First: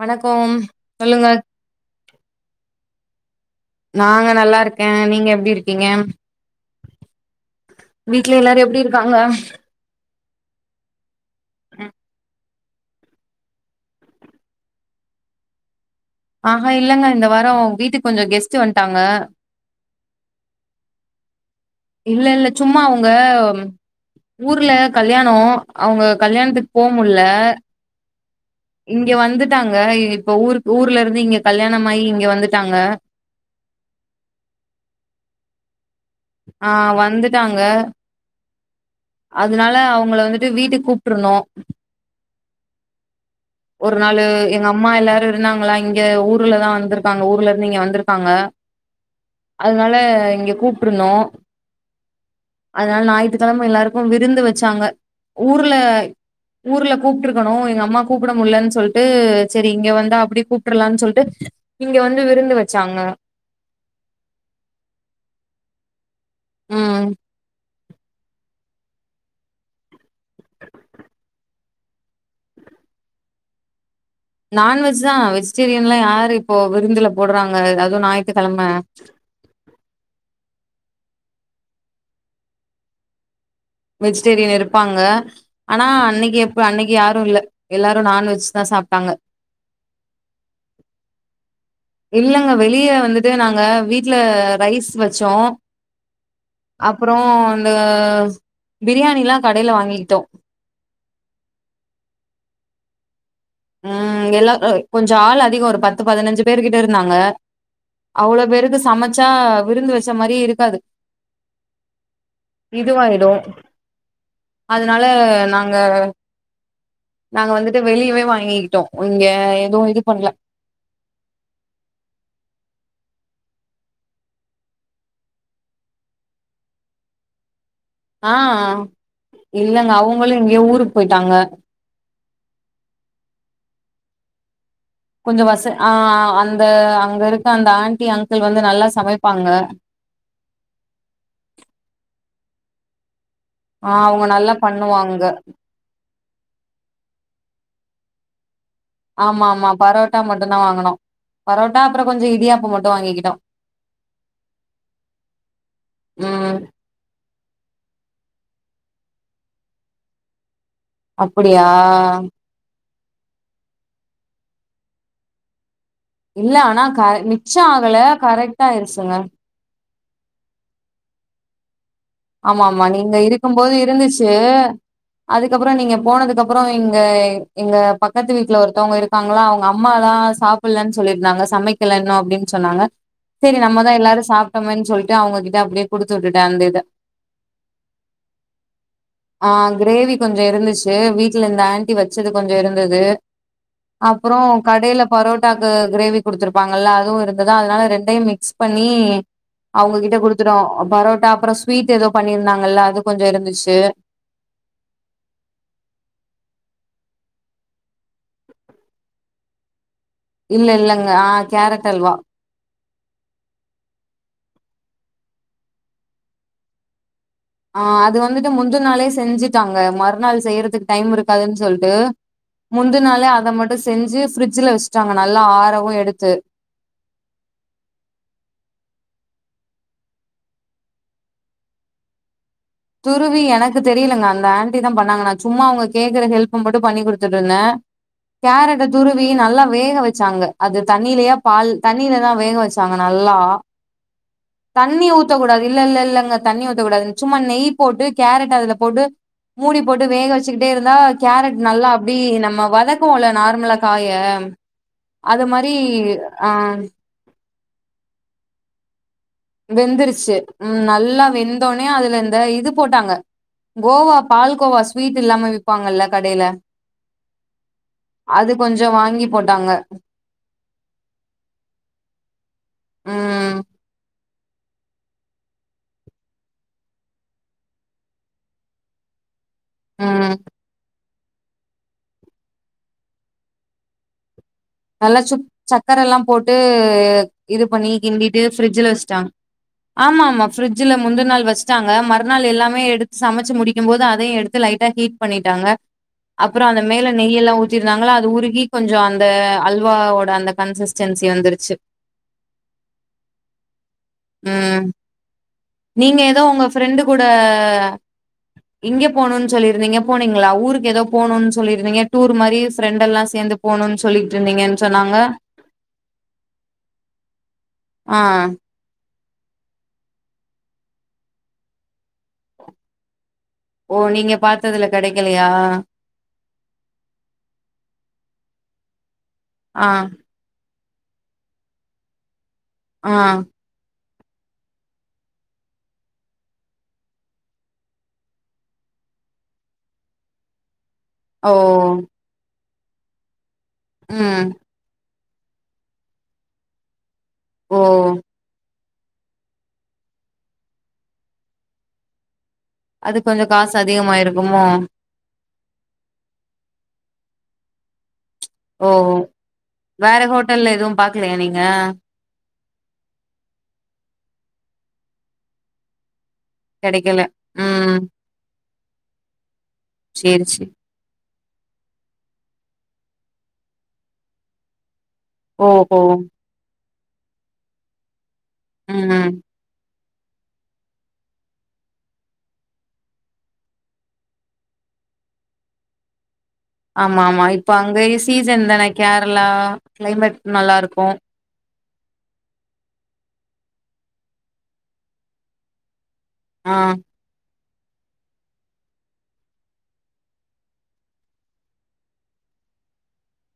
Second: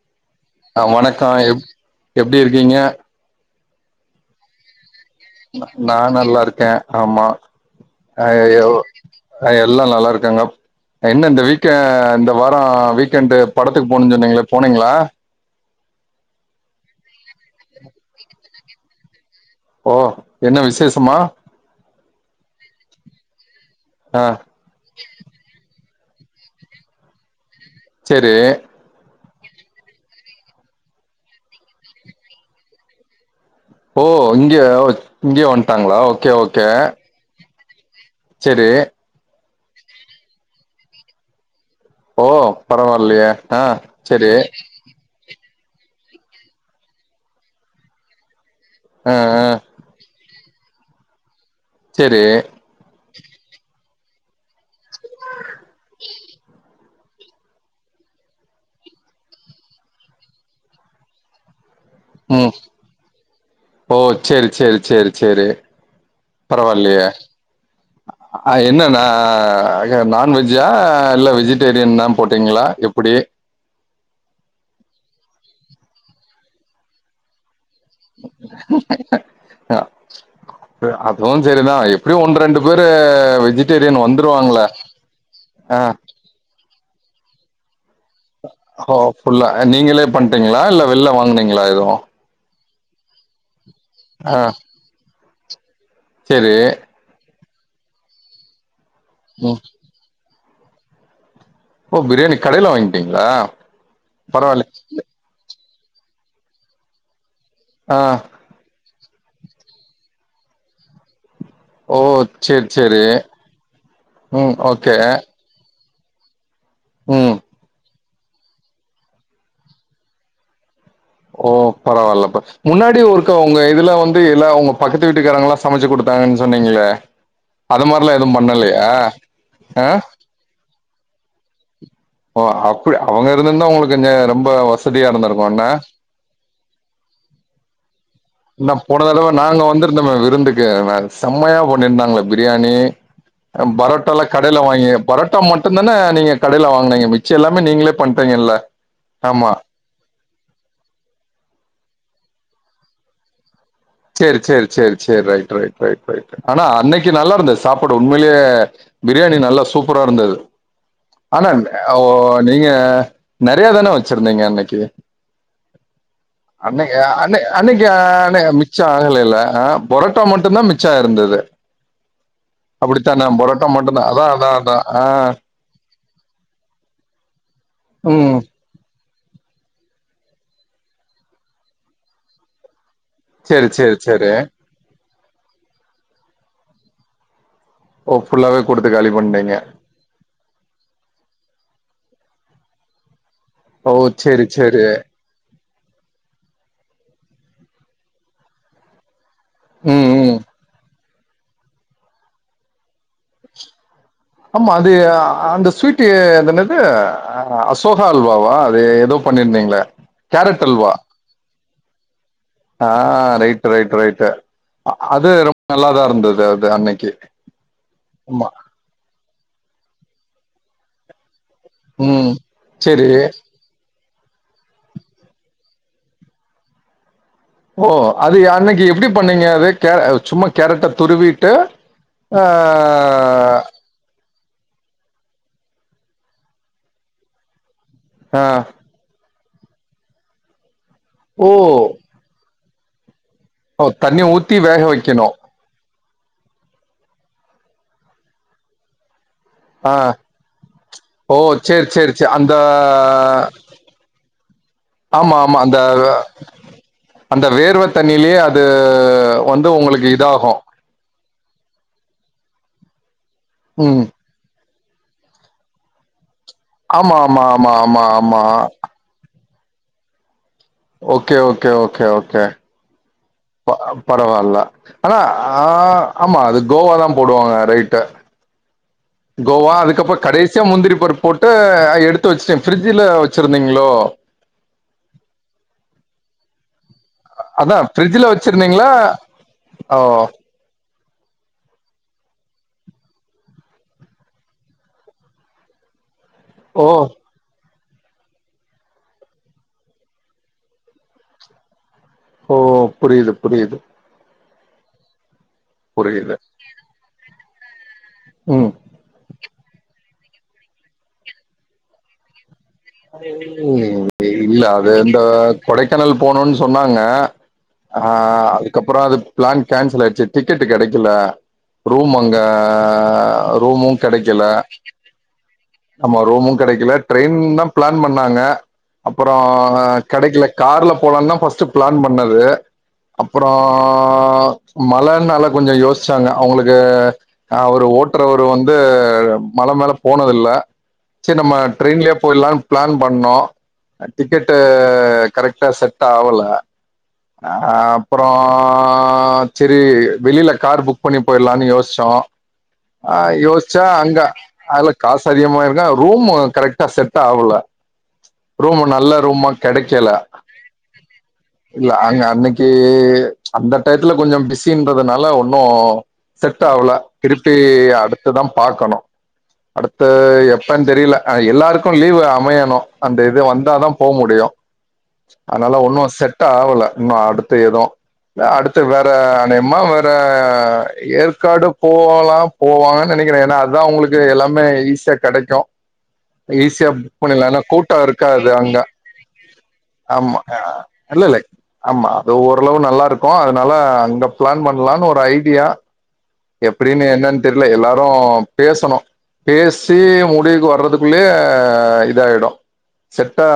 வணக்கம் அ சொல்லுங்க வணக்கம் எப் எப்டி இருக்கீங்க நாங்க நல்லாருக்க நா நல்லா இருக்கே ஆமா வீட்ல எல்லாரு அய்யய்யோ எப்டி இருக்காங்க எல்லா நல்லா இருக்காங்க என்ன இந்த வீக் எண்ட் இந்த வாரோ வீக்கெண்டு் படத்துக்கு போணு சொன்னீங்ளே போனீங்ளா ஆஹ இல்லங்க இந்த வாரோ வீட்டுக்கு கொஞ்சோ கெஸ்ட் வன்ட்டாங்க ஓ என்ன விசேஷமா இல்ல இல்ல சும்மா அவுங்க ஆ ஊர்ல கல்யாணோ அவுங்க கல்யாணத்துக்கு போ முடில செரி இங்க வந்துட்டாங்க இப்ப ஊரு ஊர்ல இருந்து இங்க கல்யாணமாயி இங்க வந்துட்டாங்க ஓ இங்யே இங்யே வன்ட்டாங்ளா ஆ வந்துட்டாங்க சேரி அதனால அவுங்ள வந்துட்டு வீட்டுக்கு கூப்ட்ருந்தோ ஓ பரவால்லியே அ ஒரு நாளு சேரி எங்க அம்மா எல்லாரு இருந்தாங்களா இங்க ஊர்லதா வந்திருக்காங்க ஊர்ல இருந்து இங்க வந்திருக்காங்க அ அ அதுனால இங்க கூப்டிருந்தோ செரி அதனால ஞாயித்துக்கெழம எல்லாருக்கு விருந்து வெச்சாங்க ஊர்ல ஊர்ல கூப்ட்ருக்கணு எங்க அம்மா கூப்பிட முல்லன் சொல்ட்டு செரி இங்க வந்தா அப்டி கூப்டர்லான் சொல்ட்டு இங்க வந்து ம் விருந்து வெச்சாங்க ஓ செரி செரி செரி செரி பரவால்லையே ம் அ என்னன்னா ஆக நான்வெஜ்ஜா இல்ல வெஜிடேரியன் தா போட்டீங்ளா எப்டி நான்வெஜ் தா வெஜிடேரியன்ல்லா யாரு இப்போ விருந்துல போட்றாங்க அது ஞாயித்துக்கெழம அதுவு செரிதா எப்டி ஒண்ணு ரெண்டு பேரு வெஜிட் வெஜிடேரியன் இருப்பாங்க ஆ ஆனா அன்னைக்கு எப்ப அன்னைக்கு யாரு இல்ல எல்லாரு நான்வெஜ் தா ஓ சாப்ட்டாங்க ஃபுல்லா அ நீங்களே பண்ட்டீங்களா இல்ல வெள்ல வாங்கினீங்களா எதுவு இல்லங்க வெளிய வந்துட்டு நாங்க வீட்ல ரைஸ் வெச்சோ செரி அப்றோ இந்த பிரியாணிலா ம் கடைல வாங்கிக்கிட்டோ ஓ பிரியாணி கடைல வாங்கிட்டிங்ளா ம் எல்லா அ கொஞ்ச ஆள் அதிகோ ஒரு பத்து பதினஞ்சு பேரு கிட்ட இருந்தாங்க ஆ அவ்ளோ பேருக்கு சமைச்சா விருந்து வெச்ச மாரியே இருக்காது ஓ சேர் செரி இதுவாயிடு அதனால நாங்க ம் நாங்க வந்துட்டு வெளியவே வாங்கிக்கிட்டோ இங்க எதுவு இது பண்ணல ஓ பரவால்லப்பா முன்னாடி ஒருக்க உங்க இதுல வந்து எல்லா உங்க பக்கத்து வீட்டுக்காரங்ளா சமைச்சு குடுத்தாங்கன் சொன்னீங்களே அது மாரலா எது பண்ணலையா அ வுங்களு எங்கயோ ஊருக்கு போயிட்டாங்க ஓ அப் அவுங்க இருந்திருந்தா உங்களுக்கு இந்த ரொம்ப ஒஸ் கொஞ்ச வச ஆ அந்த அங்க இருக்க அந்த ஆண்டி அங்கிள் வந்து நா நல்லா போன தடவ சமைப்பாங்க [unintelligible] விருந்துக்கு செம்மையா பண்ணிருந்தாங்களே பிரியாணி ஆ பரோட்டால அவங்க நல்லா கடைல வாங்கி பண்ணுவாங்க பரோட்டா மட் டுந்தான நீங்க கடைல வாங்கினீங்க மிச்சோ எல்லாமே நீங்களே பண்டீங்கில்ல ஆமா ஆமா பரோட்டா மட்டுந்தா வாங்கனோ பரோட்டா அப்றோ கொஞ்ச இடியாப்ப மட்டு வாங்கிக்கிட்டோ சேரி சேரி சேரி சேரி ரைட் ரைட் ரைட் ரைட் ம் ஆனா அன்னைக்கு நல்லா இருந்து சாப்புடு உண்மைலே பிரியாணி நல்லா சூப்பரா இருந்தது ஆனா அப்படியா அ ஒ நீங்க நெறையா தான வெச்சிருந்தீங்க அன்னைக்கி இல்ல ஆனா அன்னைக்கி க அன்னை மிச்சோ அன்னைக்கி ஆகல அன் கரெக்டா மிச் ஆயிருச்சுங்க அ அ பொரோட்டா மட்டுந் தா மிச்சோ இருந்தது ஆமா ஆமா நீங்க அப்டித்தான இருக்கும் புரோட்டா மட்டுந்தா அதா அதா அதா ஆ அப்றோ நீங்க போனதுக்கப்றோ இங்க எங்க பக்கத்து ம். வீட்ல ஒருத்தவங்க இருக் காங்களா அவுங்க அம்மாதா சாப்பிட்லன் சொல்லிருந்தாங்க சமைக்கல இன்னு அப்டின் சொன்னாங்க செரி சரி, நம்மதா சரி, எல்லாரு சரி. சாப்ட்டோமேன் சொல்ட்டு அவுங்ககிட்ட அப்டியே குடுத்து உட்டுட்டே அந்த இத ஓ ஃபுல்லாவே குடுத்து காலி பண்டிங்க கொஞ்ச இருந்துச்சு வீட்ல இந்த ஆண்டி வெச்சது கொஞ்சோ இருந்தது ஓ! அப்றோ சரி, சரி. கடைல பரோட்டாக்கு க்ரேவி குடுத்துருப்பாங்கல்ல அதுவு இருந்ததா அதனால ரெண்டையும் மிக்ஸ் பண்ணி ம், அவங்ககிட்ட ம். கொடுத்துட்டோ பரோட்டா அப்புறோ ஸ்வீட் ஏதோ பண்ணிருந்தாங்கல்ல அது கொஞ்சு இருந்துச்சு ஆமா அது அந்த ஸ்வீட் அது என்னது அசோகா அல்வாவா அது ஏதோ பண்ணிருந்தீங்களே இல்ல இல்லங்க ஆ கேரட் அல்வா ஆ ரைட்டு ரைட்டு ரைட்டு அது ரொம்ப நல்லாதா இருந்தது அது அன்னைக்கு ஆ அது ஆமா. வந்துட்டு முந்துன நாளே செஞ்சுட்டாங்க மறுநாள் செய்யறதுக்கு டைம் இருக்காதுன்னு சொல்லி ட்டு ம். முந்தன் சரி. நாளே அத மட்டு செஞ்சு பிரிட்ஜில வச்சுட்டாங்க நல்லா ஆறவு எடுத்து ஓ அது அன்னைக்கு எப்டி பண்ணீங்க அது கே சும்மா கேரட்ட துருவிட்டு ஆ துருவி என க்கு தெரியலுங்க அந்த ஆண்டி தா பண்ணாங்க நா சும்மா அவங்க கேக்குற ஹெல்ப் மட்டு பண்ணி குடுத்துட்டு இருந்தே ஆ கேரட்ட துருவி நல்லா வேக வெச்சாங்க அது தண்ணிலேயா ஓ பால் தண்ணிலதா வேக வச் சாங்க நல்லா ஓ தண்ணி ஊத்தி வேக தண்ணி வைக்கணு ஊத்தக்கூடாது இல்ல இல்ல இல்லங்க தண்ணி ஊத்தக்கூடாது சும்மா நெய் போட்டு கேரட் அதுல போட்டு மூடி ஆ போட்டு வேக வச்சுக்கிட்டே இருந்தா ஓ கேரட் சேரி நல்லா சேரி அப்டி சேரி அந்த நம்ம வதக்குவோம்ல நார்மலா காய ஆமா அது ஆமா மாரி அந்த அ அந்த வேர்வ தண்ணியிலேயே அது வந்து உங்களுக்கு வெந்துருச்சு இதாகு உம் நல்லா வெந்தோனே அதுல இந்த இது போட்டாங்க ம் கோவா பால் கோவா ஸ்வீட் இல்லாம விப்பாங்கல்ல கடையில ஆமா ஆமா ஆமா ஆமா ஆமா கொஞ்ச வாங்கி போட்டாங்க ஓக்கே ஓக்கே ஓக்கே ஓக்கே ம் பா பரவால்ல ஆனா ஆ ஆமா அது கோவா தா போடுவாங்க ரைட்டு கோவா அதுக்கப்புற ம் கடைசியா முந்திரி பருப்பு போட்டு எடுத்து வச்சுட்டே பிரிட்ஜில வச்சிருந்தீங்களோ நல்லா சுக் சக்கர எல்லா போட்டு இது அதா பண்ணி ஃப்ரிட்ஜில கிண்டிட்டு ஃபிரிட்ஜில வச்சிருந்தீங்களா வச்சுட்டாங்க ஓ ஆமா ஆமா ஃப்ரிட்ஜில முந்த நாள் வச்சுட்டாங்க மறுநாள் எல்லாமே எடுத்து சமைச்சு முடிக்கு போது அதையு எடுத்து லைட்டா ஹீட் பண்ணிட்டாங்க அப்புற அந்த ஓ மேல நெய் எல்லா ஊத்திருந்தாங்கள அது உருகி கொஞ்சு அந்த அல்வாவோட அந்த கன்சஸ்டன்சி வந்துருச்சு ஓ புரியுது புரியுது ம் நீங்க புரியுது ஏதோ உங்க ஃப்ரெண்டு கூட ம் இங்கே போணும்னு சொல்லிருந்தீங்க போனீங்களா ஊருக்கு ஏதோ போணும்ன்னு சொல்லியிருந்தீங்க டூர் மாரி ஃப்ரெண்டெல்லா சேர்ந்து போணுன்னு சொல்லி இல்ல அதுதா கொடைக்கானல் போணுன்னு சொன்னாங்க ஆ அப்புறோ அது பிளான் கேன்சல் ஆயிடுச்சு டிக்கெட்டு கெடைக்கல ரூம் அங்க ரூமு ஓ நீங்க கெடைக்கல பாத்ததுல கெடைக்கலையா ஆமா ரூமு கெடைக்கல ட்ரெயின்னுதா பிளான் பண்ணாங்க அப்புறோ ஆ கெடைக்கல கார்ல போலானுதா ஃபஸ்ட் பிளான் பண்ணது ஆ அப்புறோ ஆ மழன்னால கொஞ்சு யோசிச்சாங்க அவங்களுக்கு அவரு ஓட்டுறவரு வந்து மல மேல போனது இல்ல சரி ஓ நம்ம ட்ரெயின்லே போயிடலானு பிளான் பண்ணோ ம் டிக்கெட்டு கரெக்டா செட் செட் ஆவல ஓ அப்புறோ சேரி வெளியில கார் புக் பண்ணி போயிடலான்னு யோசிச்சோ ஆ அது கொஞ்சோ காசு யோசிச்சா அங்க அதிகமாயிருக்குமோ? அதல்ல காசு அதிகமா இருக்கு ரூம் கரக்டா செட் ஆகுல ரூம்மு ஓ நல்ல ரூமா கிடைக்கல வேற ஹோட்டல்ல எதுவு பாக்கலையா நீங்க? இல்ல அங்க அன்னைக்கு இ அந்த டயத்துல கொஞ்ச பிஸின்றதுனால ஒன்னு செட் ஆவல கெடைக்கல. திருப்பி ம் அடுத்துதா பாக்கணு அடுத்து சேரி சேரி. எப்பன்னு தெரில அ எல்லாருக்கும் லீவ் அமையணு அந்த இது வந்தாதா போக முடியு அதுனால ஓஹோ! ஒன்னு செட் ஆவுல இன்னு அடுத்து ஏதுவு இல்ல அடுத்து வேற ம் அனையமா வேற இப்ப அ ஏற்காடு போவலா போவாங்க நெனைக்கிற ஏன்னா அதா உங்களுக்கு எல்லாமே ஈசியா கடைக்கு ஈசியா புக் ஆமா ஆமா. பண்ணிலா ஏன்னா இப்ப கூட்டோ அங்கயு இருக்காது சீசன் அங்க தான கேரளா கிளைமட் ஆமா நல்லா அஹ் இருக்கும் இல்ல இல்ல ஆமா அது ஓரளவு நல்லா இருக்கும் அதனால அங்க பிளான் பண்லான்னு ஒரு ஐடியா ஆ எப்டின்னு என்னன்னு தெரில எல்லாரு பேசணு பேசி முடிவுக்கு வர்றத்துக்குள்ளயே இதாயிடு செட்டா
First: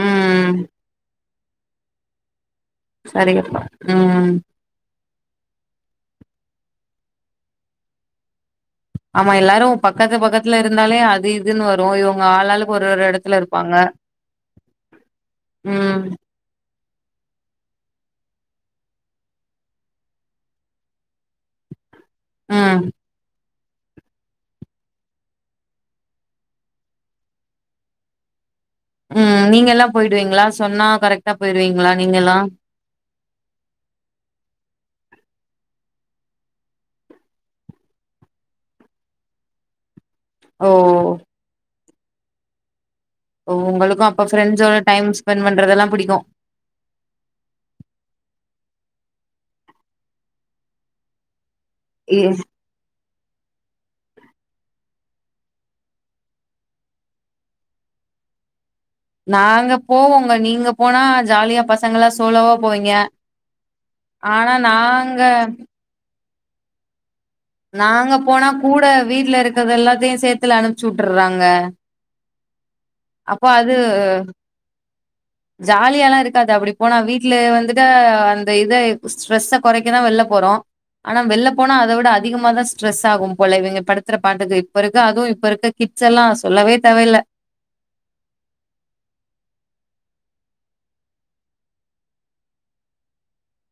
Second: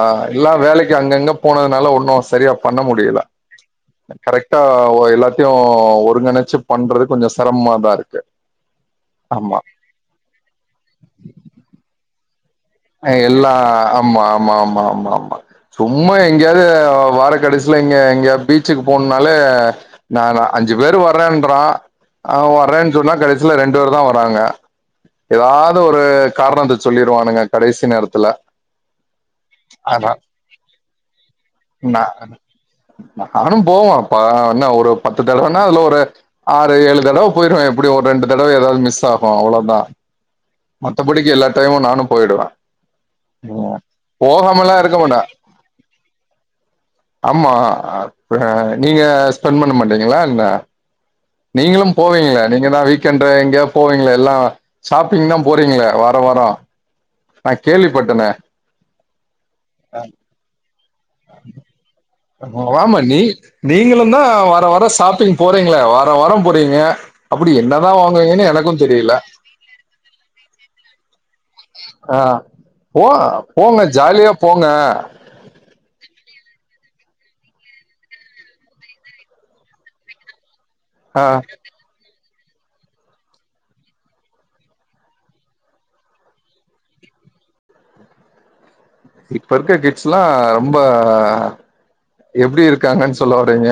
ம் எல்லா வேலைக்கு அங்கங்க போனதுனால ஒண்ணு சரியா பண்ண முடில சரிங்கப்பா. கரக்ட் ம். கரக்டா ஓ எல்லாத்தையு ஒருங்கிணைச்சு பண்றது கொஞ்சோ சிரமமாதா இருக்கு ஆமா எல்லாரு பக்கத்து பக்கத்துல இருந்தாலே அது இதுன்னு வரு இவங்க ஆளாலுக்கு எல்லா ஆமா ஆமா ஆமா ஆமா ஆமா ம். சும்மா எங்கேயாவது வார கடைசில இங்க எங்கயாவுது பீச்சிக்கு போணும்னாலே நான்னா அஞ்சு பேர் வர்றேன்றா அ ம். வர்றேன்னு சொன்னா கடைசி இல்ல இரண்டு பேர் தா வராங்க ஏதாவது ஒரு காரணத்த சொல்லிருவானுங்க கடைசி நேரத்துல்ல ம் நீங்க எல்லா போயிடுவீங்களா சொன்னா கரக்டா போயிடுவீங்களா நா நீங்க எல்லா நானு போவோ இப்ப என்ன ஒரு பத்து தடவன்னா அதுல ஒரு ஆறு ஏழு தடவ போயிடுவ எப்டி ஒரு ரெண்டு தடவ ஏதாவது மிஸ் ஆகு அவ்ளவுதா ஓ! மத்தபடிக்கு எல்லா டையமும் நானு போயிடுவ உங்களுக்கும் அப்ப ஃப்ரெண்ட்ஸ்ஸோட போகாமலா இருக்க டைம் மாட்டே ஸ்பெண்ட் பண்றதுல்லா பிடிக்கும் ஆமா அ நீங்க ஸ்பெண்ட் பண்ண மாட்டீங்களா என்ன நீங்களு இ போவீங்களா நீ எங்கான்னா வீக்கெண்ட் எங்கயா போவீங்கள எல்லா ஷாப்பிங் தா போறீங்களே வார வார நா கேள்விப்பட்டனே நாங்க போவோங்க நீங்க போனா ஜாலியா பசங்க எல்லா சு ஆமா நீ நீங்களு தா ஆனா வார வார நாங்க ஷாப்பிங் போறீங்களே வார வார போறீங்க அப்டி என்னதா வாங்குவிங்கன்னு எனக்கும் தெரில இருக்கிறது எல்லத்தையு சேத்துல அனுப்பச்சு விட்டுர்றாங்க அ போ அப்ப போங்க ஜாலியா போங்க ஜாலிய எல்லா இருக்காது அப்டி போனா வீட்டுல வந்துட்டா அந்த இத ஸ்ட்ரெஸ்ஸ குறைக்கதா வெள்ள போறோ ஆனா ஆ வெள்ள போனா அத விட அதிகமா தா ஸ்ட்ரெஸ் ஆகும் போல இவங்க படுத்துற பாட்டுக்கு இப்ப இருக்க அதுவு இப்ப இருக்க கிட்ஸ் எல்லா சொல்லவே தேவயில்ல இப்ப இருக்க கிட்ஸ் எல்லா ரொம்ப எப்டி இருக்காங்கன்னு சொல்ல வறீங்க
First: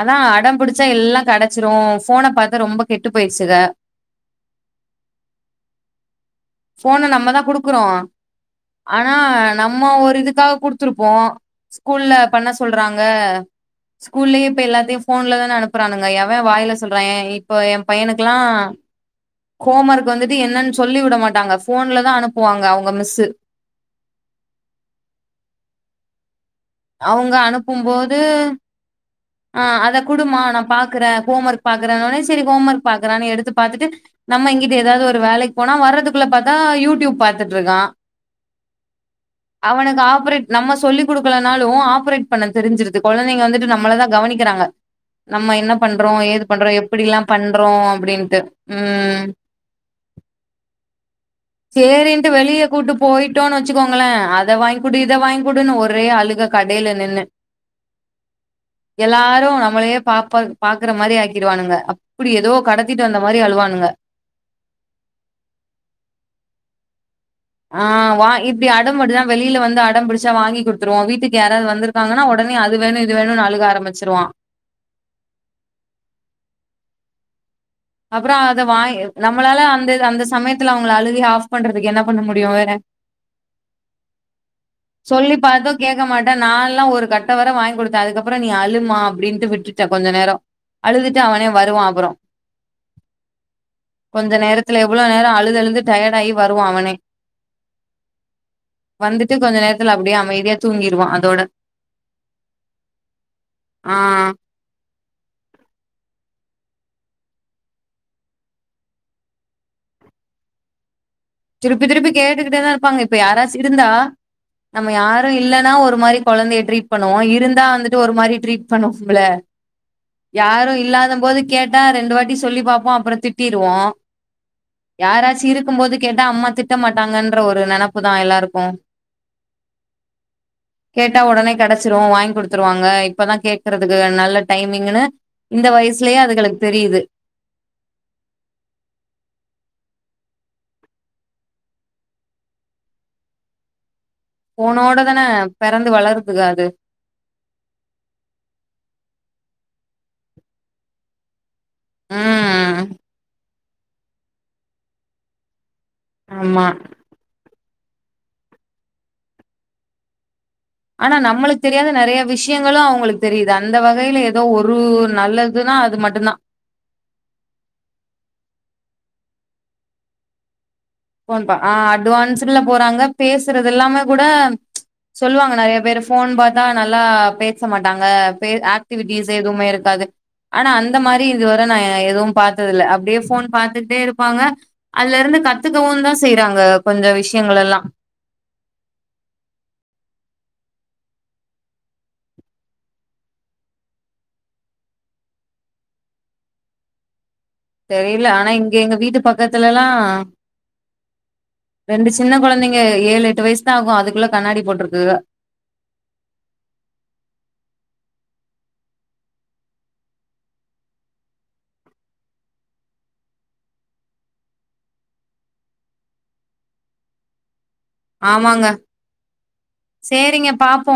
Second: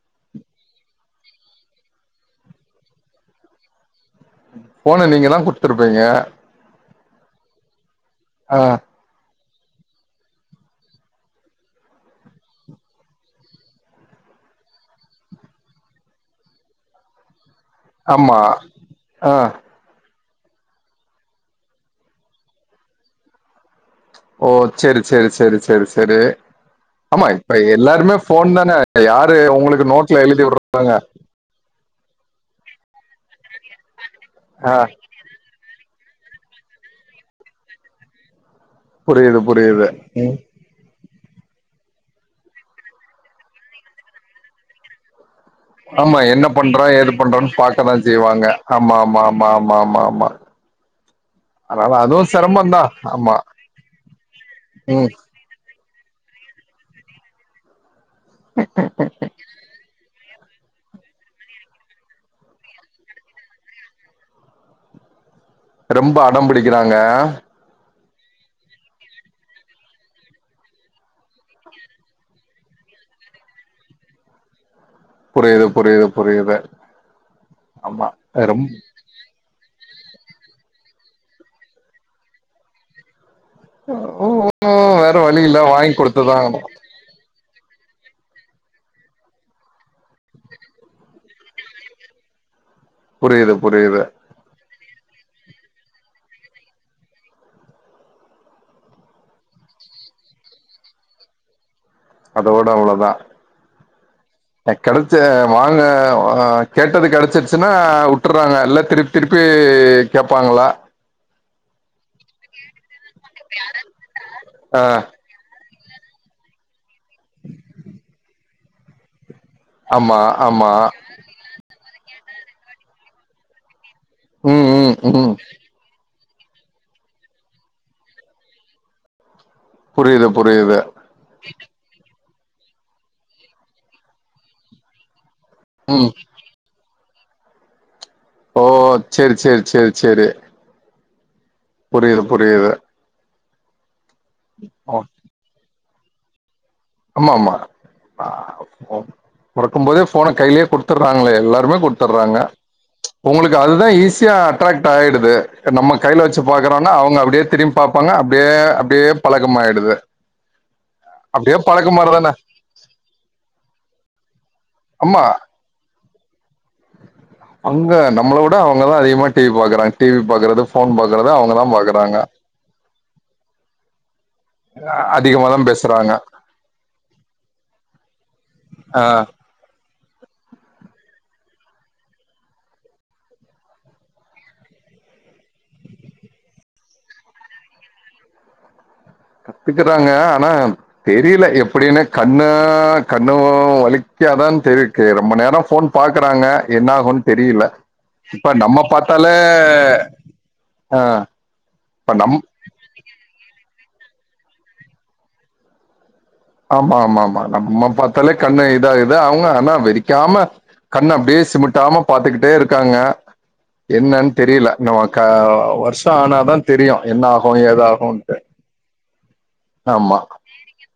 அதா அடம்பிடிச்சா எல்லா கிடைச்சிரு போன்ன பார்த்து ரொம்ப கெட்டு போயிடுச்சுங்க போன நீங்க தா கொடுத்துருப்பீங்க போன நம்ம தா குடுக்குறோ ஆ ஆனா நம்ம ஒரு இதுக்காக குடுத்துருப்போ ஸ்கூல்ல பண்ண சொல்றாங்க ஸ்கூல்லியே இப்ப எல்லாத்தியு போன்ல தானே அனுப்புறானுங்க எவ வாயில சொல்ற ஏ இ இப்ப எ பையனுக்குலா ஆமா ஆ கோமருக்கு வந்துட்டு என்னன் சொல்லி விட மாட் டாங்க போன்ல தா அனுப்புவாங்க அவுங்க மிஸ்சு ஓ சேரி சேரி சேரி சேரி சேரி ஆமா அவங்க இப்ப எல்லாருமே அனுப்பும்போது போன் தானே யாரு ஆ உங்ளுக்கு நோட்ல எழுதி வுற்றாங்க பாக்குரானோன்னே செரி ஹோம் ஒர்க் பாக்குறானு எடுத்து பாத்திட்டு நம்ம இங்கிட்ட ஆ ஏதாவது ஒரு வேலைக் போனா வர்றதுக்குள்ள பாத்தா யூடியூப் பாத்துட்ருக்கா புரியுது புரியுது அவனுக்கு ம் ஆப்ரேட் நம்ம சொல்லி குடுக்கிலனாலு ஆப்ரேட் பண்ண தெரிஞ்சிருது குழந்தைங்க வந்துட்டு நம்மளதா கவனிக்கிறாங்க நம்ம இன்ன பண்றோ ஆமா ஏது என்ன பண்றோ ஏது எப்படில்லா பண்றோன்னு பண்றோ அப்டின்ட்டு ம் மா மா ஆமா அதனால சேரின்ட்டு அதுவு வெளியே சிரமந்தா கூட்டு ஆமா போயிட்டோன் வச்சுக்கோங்ளே அத வாய்ங்குடு ம் இத வாய்ங் குடுனு ஒரே அழுக கடையில நின்னு எல்லாரு நம்மளயே பாப் ப பாக்குற மாரி ஆக்கிடுவானுங்க அப்டி ஏதோ கடத்திட்டு வந்த மாரி அழுவானுங்க ரெம்ப அடம் பிடிக்கிறாங்க ஆ வா இப்டி அடம் மட்டுதா வெளியில வந்து அடம்பிடிச்சா வாங்கி குட்த்துருவோ வீட்டுக்கு யாராது வந்துரு இருக்காங்கன்னா உடனே அது வேணு இது வேணுனு அழுக ஆரம்பிச்சிருவா புரியிது புரியிது புரியிது அப்புற அத வாய்ங்கி நம்மளால அந்த அந்த சமயத்துல அவுங்கள அழுகைய ஆப் பண்றதுக்கு என்ன பண்ண முடியு வேற ம், வேற சொல்லி வழி இல்ல பாத்து வாங்கி கேக்க மாட்டே குடுத்துதா ஆகணு நால்லா ஒரு கட் ட வர வாய்ங் குடுத்த அதுக்கப்புற நீ அழுமா அப்டின்டு விட்டுட்டே கொஞ்ச நேரோ அழுதுட்டு அவனே வருவா அப்புற புரியிது புரியிது கொஞ்ச நேரத்துல எவ்ளோ நேர அழுது அழுது டயட் ஆயி வருவா அவனே வந்துட்டு கொஞ்ச நேரத்துல அப்டியே அமைதியா தூங்கிறுவா அதோட அதோட அவ்ளதா ஆ கெடைச்ச வாங்க கேட்டது கெடைச்சிருச்சுனா வுட்டுறாங்க இல்ல திருப் திருப்பி கேப்பாங்ளா திருப்பி திருப்பி கேட்டுக்கிட்டே தா இருப்பாங்க இப்ப யாராச்சு இருந்தா ஆ நம்ம யார் ஒன்னு இல்லனா ஒரு மாரி கொழந்தைய ட்ரீட் பண்ணுவோ இருந்தா வந்துட்டு ஒரு மாரி ட்ரீட் பண்ணு வோம்ல ஆமா ஆமா யாரு இல்லாதம்போது கேட்டா ரெண்டு வாட்டி சொல்லி பாப்போ அப்புற திட்டிருவோ ம் ம் ம் யாராச்சி இருக்கும்போது கேட்ட அம்மா திட்ட மாட்டாங்கன்ற ஒரு நெனப்பு தா எல்லாருக்கு புரியுது புரியுது கேட்டா ஒடனே கெட ச்சிரு வாய்ங் குடுத்துருவாங்க இப்பதா கேக்குறதுக்கு நல்ல டைமிங்கினு இந்த ம் வயசுலேயே அதுகளுக் தெரியுது ஓ சேரி சேரி சேரி சேரி புரியிது புரியிது போனோட தானே பிறந்து வளருதுக அது ஆமாமா பொறக்கும் போதே போன கைலே குடுத்துர்றாங்ளே எல்லா ருமே குட்த்திர்றாங்க ம் உங்ளுக்கு அதுதா ஈஸியா அட்ராக்ட் ஆயிடுது நம்ம கைல வச்சு ஆமா பாக்குறோனா அவுங்க அப்டியே திரிம் பாப்பாங்க அப்டியே அப்டியே பழகமாய்டுது ஆனா நம்மளுக் தெரியாத நறைய விஷ்யங்களு அவுங்களுக் தெரியுது அந்த வகையில ஏதோ ஒரு ஆமா நல்ல துனா அது மட்டுந்தா அங்க நம்ளவுட அவுங்க தா அதிகமா டி வி பாக்குறாங்க டி வி பாக்குறது ஃபோன் பாக்குறது போன்பா அவங்கதா ஆ பாக்குறாங்க அட்வான்ஸுல போறாங்க பேசுறது எல்லாமே கூட அதிகமா சொல்லுவாங்க தா நறைய பேரு பேசுறாங்க போன் பாத்தா நல்லா பேச மாட்டாங்க பே ஆ ஆக்டிவிட்டிஸ் எதுமே இருக்காது ஆனா அந்த மாரி இதுவர நா எதுவும் பாத்தது இல்ல அப்டியே போன் பாத்துட்டே இருப்பாங்க அதுல இருந்து கத்துக்கவு தா செய்றாங்க கொஞ்ச விஷயங்கள எல்லா கத்துக்குறாங்க ஆனா தெரில எப்டின்னு கண்ணு கண்ணு வலிக்காதான் தெரி கே ரொம்ப நேரோ போன் பாக்குறாங்க என்ன ஆகுன் தெரில தெரில ஆனா இங்க எங்க வீட்டு பக்கத்துலலா ஆ ரெண்டு இப்ப சின்ன நம் கொழந்தைங்க ஏழு எட்டு வயசு தா ஆகு அதுக்குள்ள கண்ணாடி போட்டிருக்குக ஆமா ஆமா ஆமா நம்ம பார்த்தாலே கண்ணு இதாகுது அவுங்க ஆனா வெறிக்காம கண்ண அப்டியே சிமுட்டாம பாத்துக்கிட்டே இருக்காங்க என்னன் தெரில நமகா வருஷோ ஆனாதா தெரியு என்ன ஆகு ஏதா ஆமாங்க ஆமா சே சேரிங்க பாப்போ